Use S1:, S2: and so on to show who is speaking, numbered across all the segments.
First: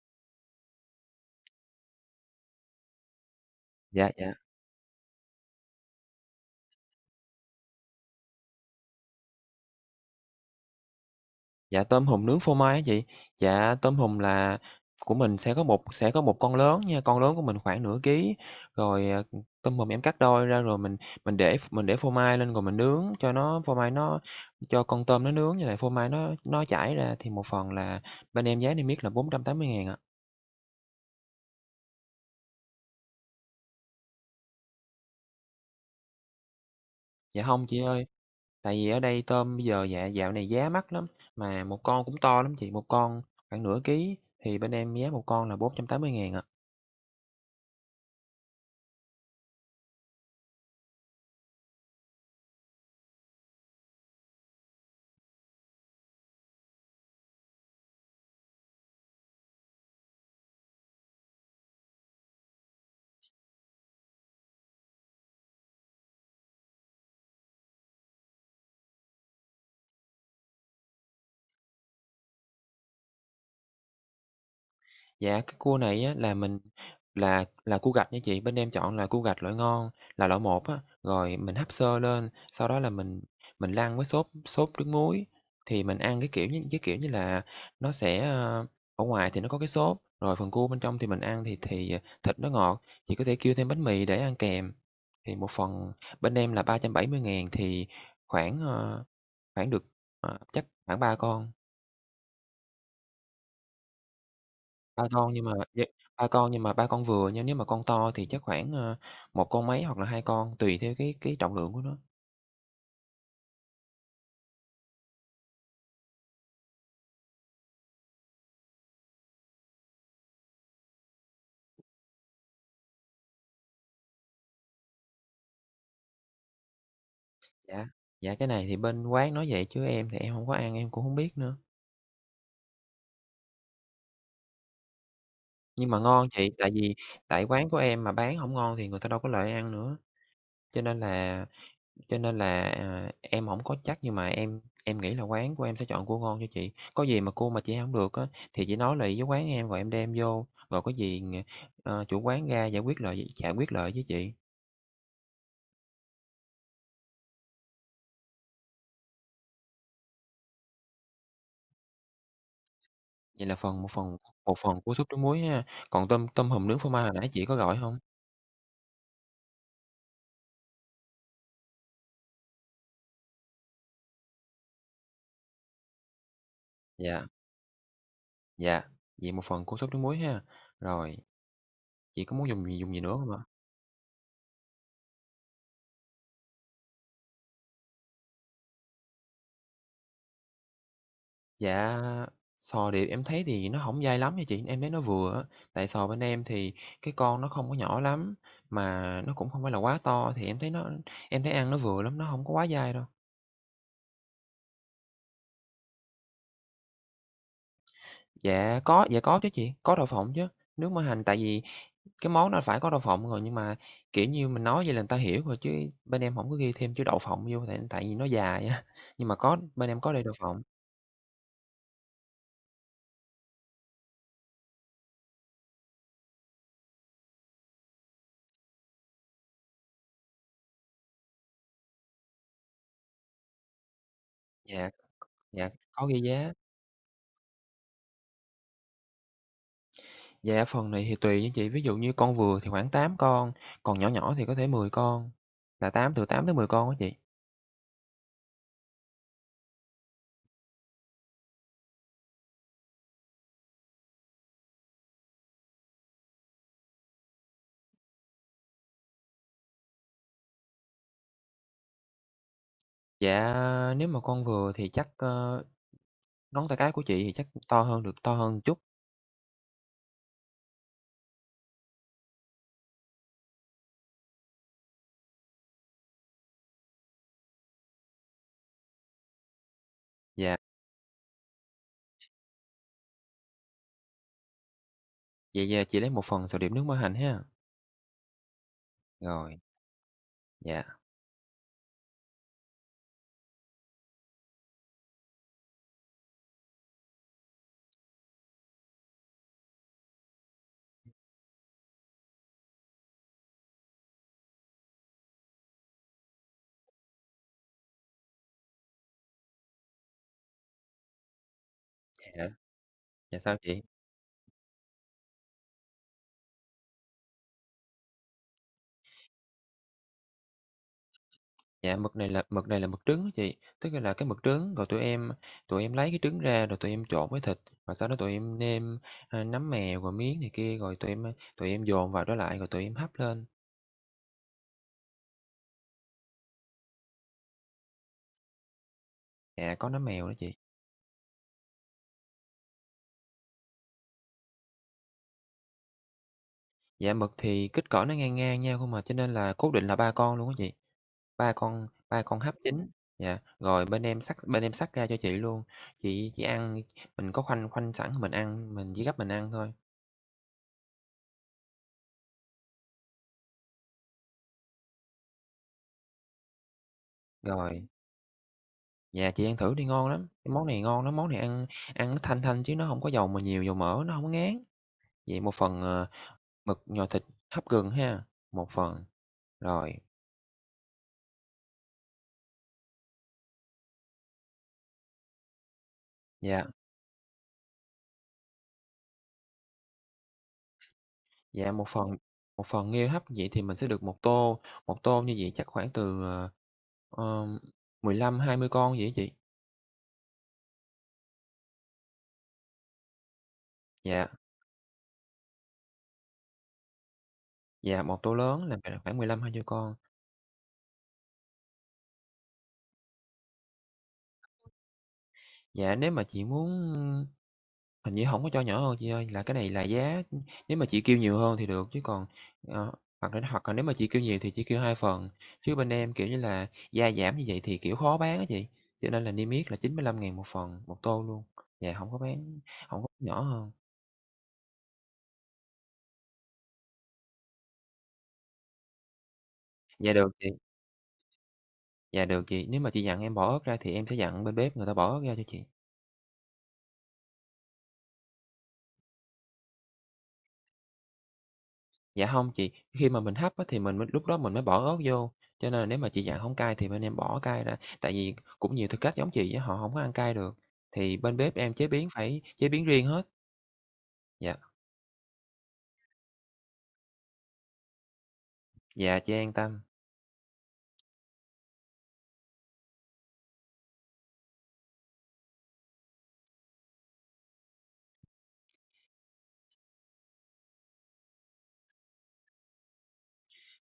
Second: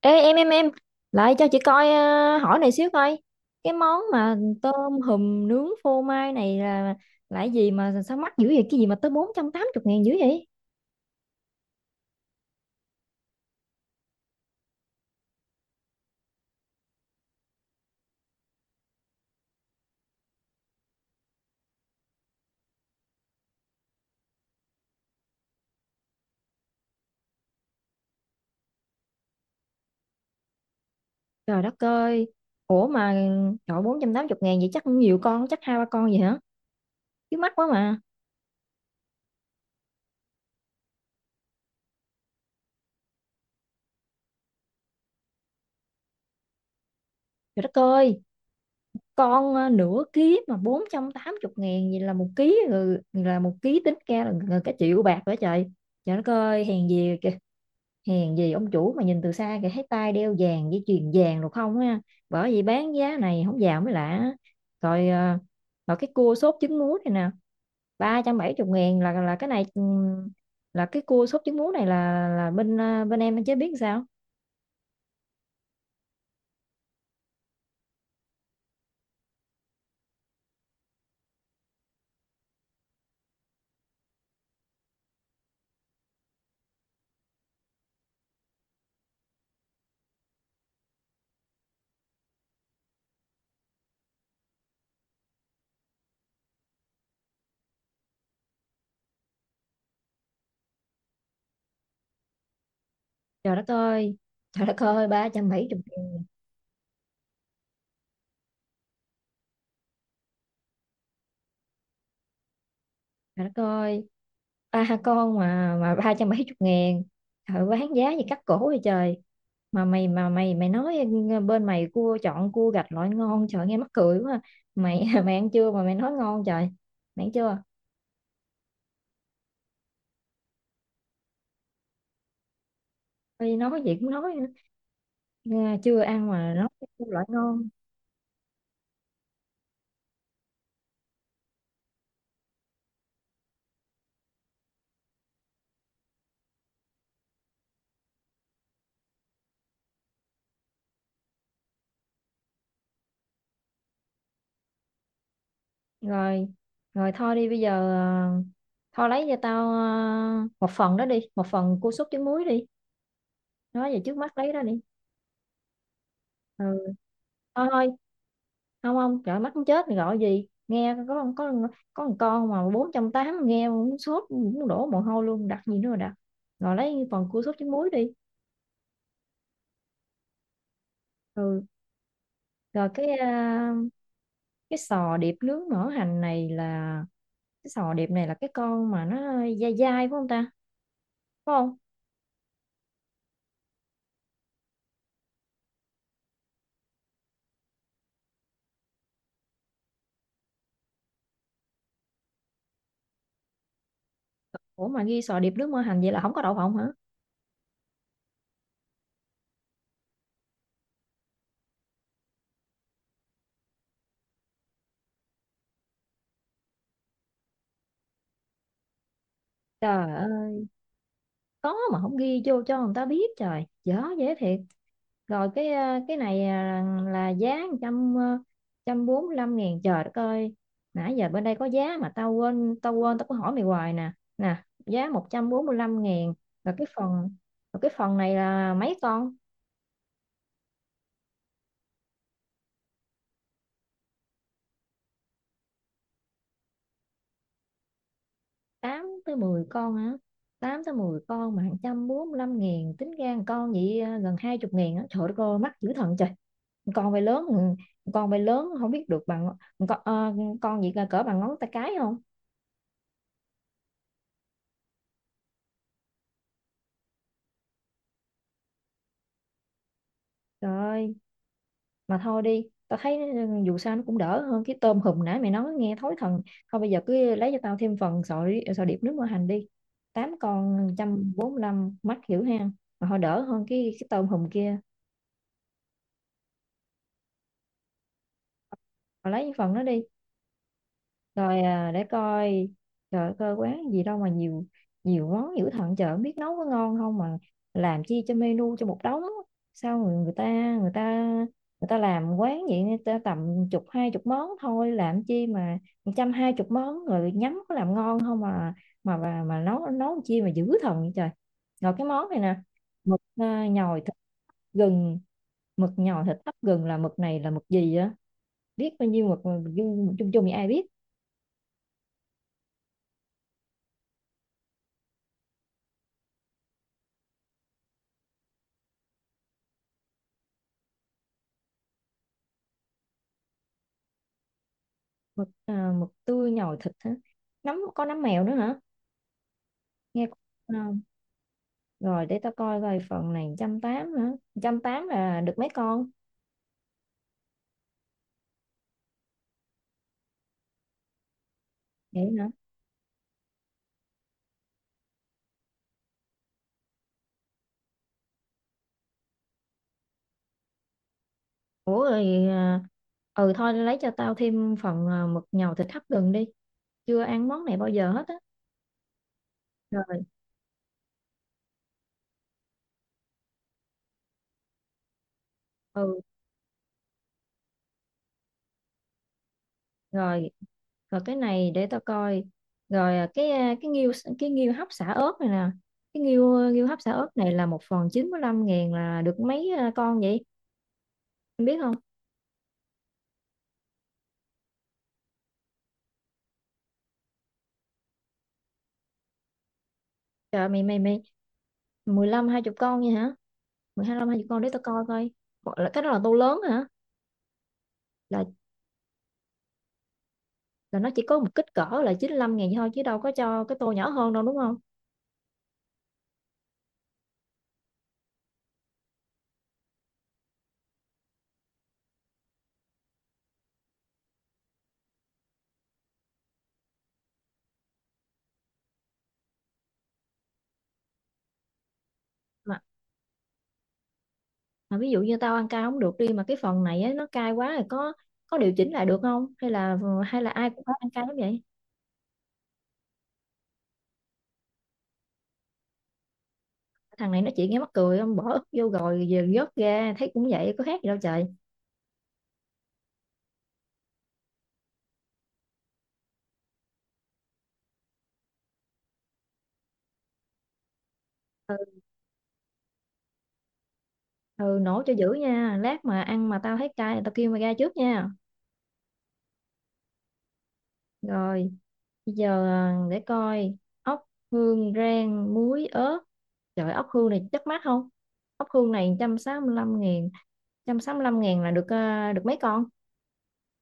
S1: Ê em lại cho chị coi, hỏi này xíu coi cái món
S2: Dạ, dạ,
S1: mà tôm hùm nướng phô mai này là cái gì mà sao mắc dữ vậy? Cái gì mà tới 480 ngàn dữ vậy?
S2: dạ, tôm hùm nướng phô mai á chị. Dạ, tôm hùm là của mình sẽ có một con lớn nha, con lớn của mình khoảng nửa ký, rồi, tôm hùm em cắt đôi ra rồi mình để phô mai lên rồi mình nướng cho nó phô mai nó cho con tôm nó nướng như lại phô mai nó chảy ra thì một phần là bên em giá niêm yết là 480.000 ạ.
S1: Trời đất ơi! Ủa mà trời, 480 ngàn vậy chắc cũng nhiều con, chắc hai ba con vậy hả? Chứ
S2: Dạ
S1: mắc
S2: không
S1: quá
S2: chị
S1: mà.
S2: ơi, tại vì ở đây tôm bây giờ dạo này giá mắc lắm, mà một con cũng to lắm chị, một con khoảng nửa ký thì bên em giá một con là 480.000 ạ.
S1: Trời đất ơi, con nửa ký mà 480 ngàn vậy là một ký rồi, là một ký tính ra là gần cả triệu bạc nữa trời. Trời đất ơi, hèn gì kìa, hèn gì ông chủ mà nhìn từ xa kìa thấy tay đeo vàng với chuyền vàng được không ha. Bởi vì bán giá này không vào mới lạ. rồi ờ, rồi cái cua sốt trứng muối này nè, 370 ngàn, là cái này là cái cua sốt trứng muối này là bên bên em chế biến sao?
S2: Dạ, cái cua này á là mình là cua gạch nha chị, bên em chọn là cua gạch loại ngon, là loại một á, rồi mình hấp sơ lên, sau đó là mình lăn với sốt sốt nước muối, thì mình ăn cái kiểu như là nó sẽ, ở ngoài thì nó có cái sốt, rồi phần cua bên trong thì mình ăn thì thịt nó ngọt, chị có thể kêu thêm bánh mì để ăn kèm. Thì một phần bên em là 370.000 thì khoảng, khoảng được, chắc khoảng 3 con.
S1: Trời đất ơi! Trời đất
S2: Ba
S1: ơi, ba
S2: con nhưng
S1: trăm
S2: mà
S1: bảy
S2: vậy
S1: ngàn!
S2: ba con nhưng mà ba con vừa nha, nếu mà con to thì chắc khoảng, 1 con mấy hoặc là 2 con, tùy theo cái trọng lượng của nó.
S1: Trời đất ơi, ba con mà ba trăm bảy chục ngàn, trời bán giá gì cắt cổ vậy trời. Mà mày, mà mày mày nói bên mày cua chọn cua gạch loại ngon, trời nghe mắc cười quá. Mày mày ăn chưa mà mày nói ngon trời? Mày ăn chưa?
S2: Dạ, dạ, cái này thì bên quán nói vậy chứ em thì em hông có ăn, em cũng hông biết nữa.
S1: Ôi, nói gì cũng nói nữa. Nghe
S2: Nhưng mà
S1: chưa
S2: ngon
S1: ăn
S2: chị,
S1: mà nói
S2: tại
S1: cái
S2: vì
S1: cua loại
S2: tại
S1: ngon.
S2: quán của em mà bán hổng ngon thì người ta đâu có lại ăn nữa, cho nên là, em hổng có chắc nhưng mà em nghĩ là quán của em sẽ chọn cua ngon cho chị. Có gì mà cua mà chị ăn hông được á, thì chị nói lại với quán em rồi em đem vô, rồi có gì, chủ quán ra giải quyết lại với chị.
S1: Rồi, rồi thôi đi, bây giờ thôi lấy cho tao, một phần đó đi, một phần cua súp trứng muối đi.
S2: Vậy là phần một
S1: Nói về trước
S2: phần
S1: mắt lấy
S2: một
S1: đó đi.
S2: phần cua súp trứng muối ha, còn tôm tôm
S1: Ừ,
S2: hùm nướng phô mai hồi nãy chị có
S1: thôi
S2: gọi
S1: thôi
S2: hông?
S1: không không, trời mắt muốn chết, gọi gì nghe có con, có con con mà bốn trăm tám, nghe muốn sốt muốn đổ mồ hôi luôn, đặt gì nữa mà đặt. Rồi lấy
S2: Dạ,
S1: phần cua sốt trứng muối đi.
S2: dạ, vậy một phần cua súp trứng muối ha. Rồi,
S1: Ừ,
S2: chị có muốn dùng gì
S1: rồi
S2: dùng gì
S1: cái,
S2: nữa hông ạ?
S1: cái sò điệp nướng mỡ hành này là cái sò điệp này là cái con mà nó dai dai phải không ta? Phải không?
S2: Dạ, sò điệp em thấy thì nó hổng dai lắm nha chị, em thấy nó vừa á, tại sò bên em thì cái con nó không có nhỏ lắm, mà nó cũng không phải là quá to thì em thấy nó em thấy ăn nó vừa lắm, nó hông có quá dai đâu.
S1: Ủa mà ghi sò điệp nướng mỡ hành vậy là không có đậu phộng hả?
S2: Dạ có chứ chị, có đậu phộng chứ, nước mỡ hành tại vì cái món nó phải có đậu phộng rồi, nhưng mà, kiểu như, mình nói vậy là người ta hiểu rồi chứ bên em hổng có ghi thêm chữ đậu phộng vô tại tại vì nó dài á, nhưng mà bên em có
S1: Trời
S2: đầy đậu
S1: ơi,
S2: phộng.
S1: có mà không ghi vô cho người ta biết, trời dở dễ thiệt. Rồi cái cái này à, là giá trăm, trăm bốn mươi lăm ngàn. Trời đất ơi, nãy giờ bên đây có giá mà tao quên, tao có hỏi mày hoài nè, nè,
S2: Dạ,
S1: giá một trăm bốn
S2: dạ,
S1: mươi lăm
S2: có ghi
S1: ngàn.
S2: giá.
S1: rồi cái phần rồi cái phần này là mấy con?
S2: Dạ, phần này thì tùy nha chị, ví dụ như con vừa thì khoảng 8 con, còn nhỏ nhỏ thì có thể 10 con, là 8 từ tám tới 10 con á chị.
S1: Tám tới mười con hả? Tám tới mười con mà một trăm bốn mươi lăm ngàn, tính ra một con vậy gần hai chục ngàn á, trời đất ơi mắc dữ thần trời. Con bay lớn, ừ, con bay lớn không biết được bằng con, con gì cỡ bằng ngón tay cái không?
S2: Dạ, nếu mà con vừa thì chắc, ngón tay cái của chị thì chắc to hơn chút.
S1: Trời ơi, mà thôi đi, tao thấy dù sao nó cũng đỡ hơn cái tôm hùm nãy mày nói nghe thối thần. Thôi bây giờ cứ lấy cho tao thêm phần sợi sợi điệp nước mỡ hành đi, tám
S2: Dạ,
S1: con một trăm bốn mươi lăm mắt hiểu ha. Mà thôi đỡ hơn cái tôm hùm kia.
S2: vậy, chị lấy một phần sầu điểm nước mỡ hành ha.
S1: Mà lấy cái
S2: Rồi,
S1: phần đó đi.
S2: dạ,
S1: Rồi à, để coi. Trời ơi, coi quán gì đâu mà nhiều, nhiều món dữ thần chợ biết nấu có ngon không mà làm chi cho menu cho một đống. Sao người, người ta người ta làm quán vậy, người ta tầm chục hai chục món thôi, làm chi mà trăm hai chục món rồi nhắm có làm ngon không mà mà nấu nấu chi mà dữ thần vậy trời. Rồi cái món này
S2: dạ,
S1: nè, mực
S2: dạ sao chị?
S1: nhồi thịt gừng, mực nhồi thịt hấp gừng là mực này là mực gì á? Biết bao nhiêu mực mà chung chung chung thì ai biết.
S2: Dạ, mực này là mực trứng á chị, tức là cái mực trứng rồi tụi em lấy cái trứng ra rồi tụi em trộn với thịt, và sau đó tụi em nêm, nấm mèo rồi miếng này kia, rồi tụi em dồn vào đó lại rồi tụi em hấp lên.
S1: Mực à, mực tươi nhồi thịt hả? Nấm có nấm mèo nữa hả?
S2: Dạ, có nấm
S1: Nghe
S2: mèo đó
S1: cũng
S2: chị.
S1: ngon. Rồi để tao coi coi phần này trăm tám hả? Trăm tám là được mấy con?
S2: Dạ, mực thì kích cỡ nó ngang ngang nhau không à, cho nên là cố định là 3 con luôn á chị, ba con ba
S1: Vậy
S2: con
S1: hả?
S2: hấp chín. Dạ, rồi bên em xắt ra cho chị luôn, chị ăn mình có khoanh khoanh sẵn mình ăn, mình chỉ gấp mình ăn thôi.
S1: Ủa rồi à, ừ thôi lấy cho tao thêm phần, mực nhồi thịt hấp gừng đi, chưa ăn món này bao
S2: Rồi.
S1: giờ hết á.
S2: Dạ, chị ăn thử đi, ngon
S1: Rồi.
S2: lắm, cái món này ngon lắm, món này ăn ăn nó thanh thanh chứ nó không có dầu mà nhiều dầu mỡ, nó không có ngán. Vậy một phần,
S1: Ừ.
S2: mực nhồi thịt hấp gừng ha, một phần, rồi,
S1: Rồi, rồi cái này để tao coi. Rồi à, cái, cái nghêu, cái nghêu hấp xả ớt này nè, cái
S2: dạ,
S1: nghêu nghêu hấp xả ớt này là một phần 95 ngàn là được mấy con vậy em
S2: dạ,
S1: biết
S2: một
S1: không?
S2: phần một phần nghêu hấp vậy thì mình sẽ được một tô như vậy chắc khoảng từ, ờ, 15-20 con vậy á chị?
S1: Trời mày mày mày mười lăm hai chục con vậy hả? Mười hai
S2: Dạ,
S1: lăm hai chục con để tao coi coi. Bộ- là cái đó là tô lớn hả?
S2: dạ, một tô
S1: Là
S2: lớn là khoảng 15-20 con.
S1: là nó chỉ có một kích cỡ là 95 ngàn thôi chứ đâu có cho cái tô nhỏ hơn đâu đúng không?
S2: Dạ, nếu mà chị muốn hình như không có cho nhỏ hơn chị ơi, là cái này là giá nếu mà chị kêu nhiều hơn thì được, chứ còn, ờ, hoặc là nếu mà chị kêu nhiều thì chị kêu 2 phần, chứ bên em, kiểu như là, gia giảm như vậy thì, kiểu, khó bán á chị, cho nên là niêm yết là 95.000 một phần, một tô luôn. Dạ,
S1: Mà,
S2: không có nhỏ hơn.
S1: mà ví dụ như tao ăn cay không được đi mà cái phần này á, nó cay quá rồi có điều chỉnh lại được không?
S2: Dạ, được
S1: Hay
S2: chị,
S1: là ai cũng phải ăn cay lắm vậy?
S2: dạ, được chị, nếu mà chị dặn em bỏ ớt ra thì em sẽ dặn bên bếp người ta bỏ ớt ra cho chị.
S1: Thằng này nó chỉ nghe mắc cười, không bỏ ức vô rồi giờ vớt ra thấy cũng vậy có khác gì đâu trời.
S2: Dạ không chị, khi mà mình hấp á thì mình mới lúc đó mình mới bỏ ớt vô, cho nên là nếu mà chị dặn không cay thì bên em bỏ cay ra, tại vì cũng nhiều thực khách giống chị á, họ không có ăn cay được, thì bên bếp
S1: Ừ,
S2: em chế biến phải chế biến riêng hết. Dạ,
S1: ừ, nổ cho dữ nha. Lát mà ăn mà tao thấy cay là tao kêu mày ra trước nha.
S2: dạ, chị an tâm.
S1: Rồi. Bây giờ à, để coi, ốc hương rang muối ớt, trời ốc hương này chắc mắc không? Ốc hương này 165 ngàn, 165 ngàn là được được mấy con?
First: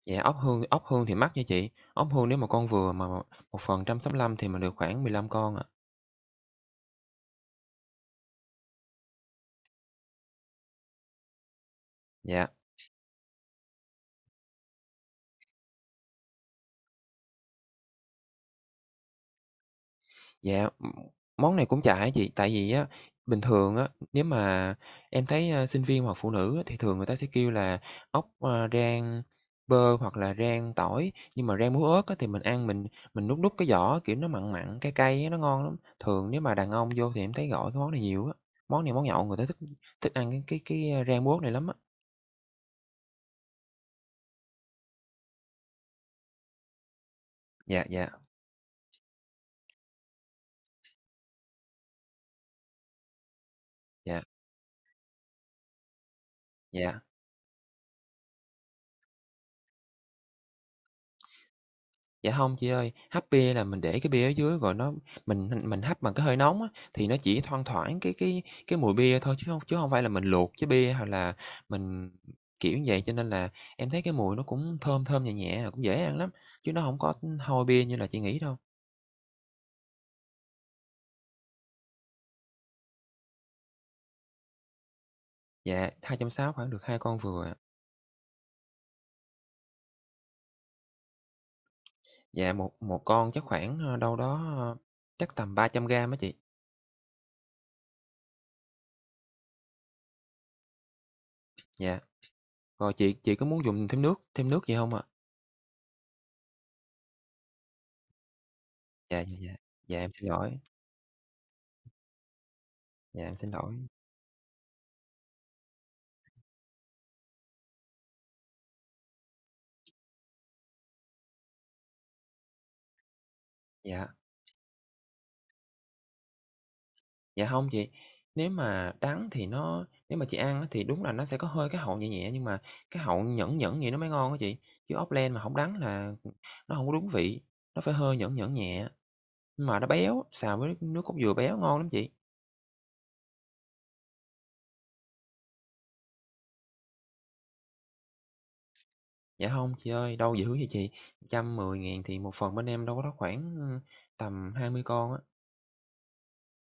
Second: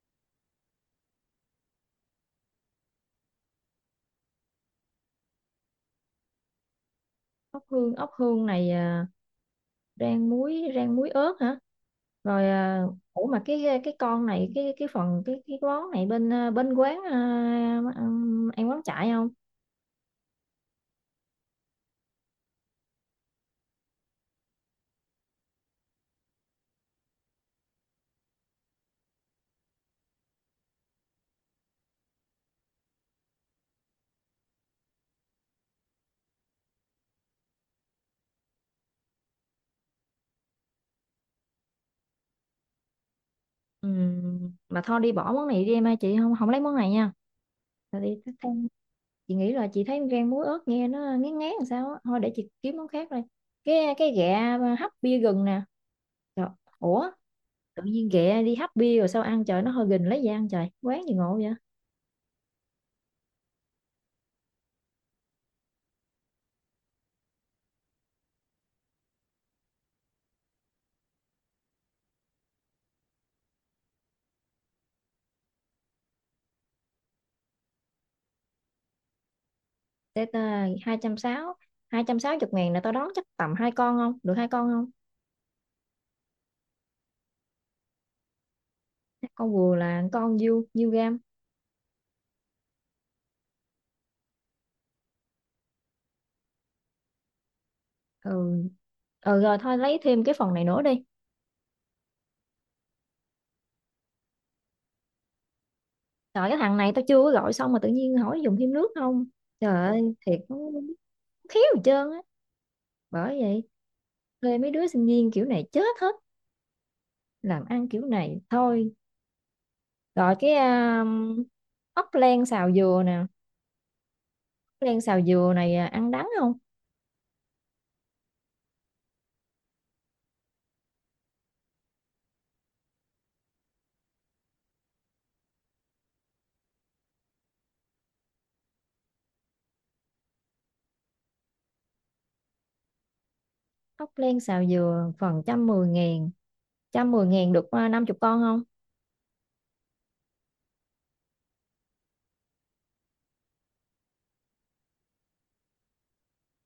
S2: Dạ, ốc hương thì mắc nha chị, ốc hương nếu mà con vừa mà một phần 165.000 thì mình được khoảng 15 con ạ.
S1: Ốc hương này à, rang muối, rang muối ớt hả? Rồi
S2: Dạ.
S1: à, ủa mà cái con này cái phần cái món này bên bên quán à, ăn ăn quán chạy không?
S2: Dạ, món này cũng chả ấy chị, tại vì á, bình thường á, nếu mà em thấy, sinh viên hoặc phụ nữ á, thì thường người ta sẽ kêu là ốc, rang bơ hoặc là rang tỏi, nhưng mà rang muối ớt á, thì mình ăn mình nuốt nuốt cái vỏ, kiểu, nó mặn mặn, cay cay á, nó ngon lắm. Thường nếu mà đàn ông vô thì em thấy gọi cái món này nhiều á, món này món nhậu người ta thích thích ăn rang muối ớt này lắm á.
S1: Mà thôi đi bỏ món này đi em ơi, chị không không lấy món này nha.
S2: Dạ,
S1: Thôi
S2: dạ,
S1: đi thích ăn, chị nghĩ là chị thấy rang muối ớt nghe nó ngán ngán làm sao á, thôi để chị kiếm món khác đây. Cái
S2: dạ,
S1: ghẹ à, hấp bia gừng nè. Trời,
S2: dạ.
S1: ủa, tự nhiên ghẹ đi hấp bia rồi sao ăn trời, nó hơi gừng lấy gì ăn trời, quán gì ngộ vậy?
S2: Dạ không chị ơi, hấp bia là mình để cái bia ở dưới rồi nó mình hấp bằng cái hơi nóng á, thì nó chỉ thoang thoảng cái mùi bia thôi chứ không phải là mình luộc chế bia hoặc là mình kiểu như vậy. Cho nên là em thấy cái mùi nó cũng thơm thơm, nhẹ nhẹ, cũng dễ ăn lắm, chứ nó không có hôi bia như là chị nghĩ đâu.
S1: Để ta hai trăm sáu, hai trăm sáu chục ngàn là tao đón chắc tầm hai con, không được hai con không?
S2: Dạ, 260.000 khoảng được 2 con vừa à.
S1: Hai con vừa là con nhiêu nhiêu gam?
S2: Dạ, một một con chắc khoảng, đâu đó, chắc tầm 300 gam á chị.
S1: Ừ, ừ rồi thôi lấy thêm cái phần này nữa đi.
S2: Dạ, rồi chị có muốn dùng thêm nước gì không ạ?
S1: Trời cái thằng này, tao chưa có gọi xong mà tự nhiên hỏi dùng thêm nước
S2: Dạ,
S1: không.
S2: dạ, dạ.
S1: Trời
S2: Dạ,
S1: ơi
S2: em xin
S1: thiệt nó,
S2: lỗi,
S1: khéo gì trơn á,
S2: dạ, em
S1: bởi
S2: xin
S1: vậy
S2: lỗi.
S1: thuê mấy đứa sinh viên kiểu này chết hết, làm ăn kiểu này thôi. Rồi cái ốc len xào dừa nè, ốc
S2: Dạ.
S1: len xào dừa này à, ăn đắng không?
S2: Dạ không chị, nếu mà chị ăn á thì đúng là nó sẽ có hơi cái hậu nhẹ nhẹ, nhưng mà cái hậu nhẫn nhẫn vậy nó mới ngon á chị, chứ ốc len mà không đắng là, nó không có đúng vị, nó phải hơi nhẫn nhẫn nhẹ, nhưng mà nó béo, xào với nước cốt dừa béo ngon lắm chị.
S1: Ốc len xào dừa phần trăm mười ngàn, trăm mười ngàn được năm chục con không?
S2: Dạ không chị ơi, đâu dữ vậy chị, trăm mười 000 thì một phần bên em đâu có đó khoảng, tầm 20 con á.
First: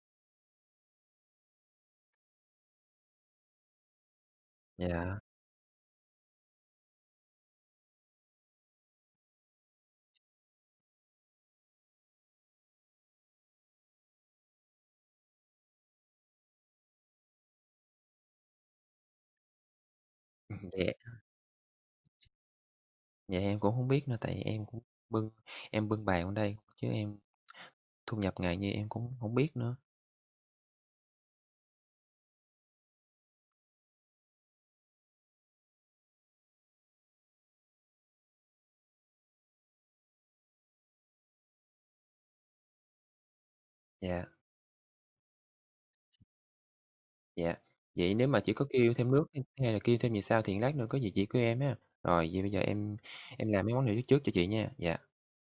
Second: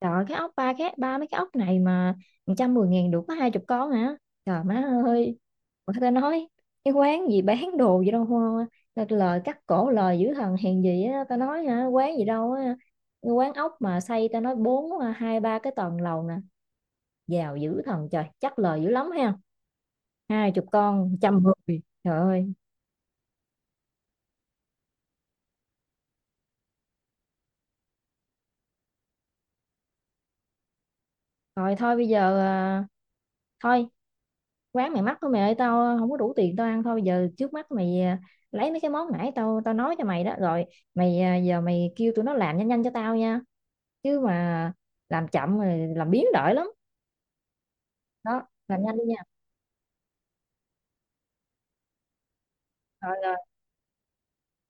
S1: Trời ơi, cái ốc ba, cái ba mấy cái ốc này mà trăm mười ngàn được có hai chục con hả? Trời má
S2: Dạ,
S1: ơi, người ta nói cái quán gì bán đồ gì đâu hoa. Thật lời cắt cổ lời dữ thần, hèn gì á ta nói hả, quán gì đâu á, quán ốc mà xây ta nói bốn, hai ba cái tầng lầu nè, giàu dữ thần trời chắc lời dữ lắm ha. Hai chục
S2: dạ,
S1: con trăm người trời ơi.
S2: dạ em cũng không biết nữa, tại em cũng bưng em bưng bàn ở đây, chứ em thu nhập ngày như em cũng không biết nữa.
S1: Rồi thôi bây giờ à, thôi quán mày mắc thôi mày ơi, tao không có đủ tiền tao ăn, thôi bây giờ trước mắt mày à, lấy mấy cái món nãy tao tao nói cho mày đó rồi, mày à, giờ mày kêu tụi nó làm nhanh nhanh cho tao nha. Chứ
S2: Dạ.
S1: mà làm chậm rồi làm biến đổi lắm.
S2: Dạ, vậy nếu mà
S1: Đó
S2: chỉ có
S1: làm
S2: kêu
S1: nhanh đi
S2: thêm
S1: nha.
S2: nước, hay là kêu thêm gì sao thì lát nữa có gì chỉ của em ha. Rồi vậy bây giờ em
S1: Rồi.
S2: em làm mấy món này trước trước cho chị nha. Dạ.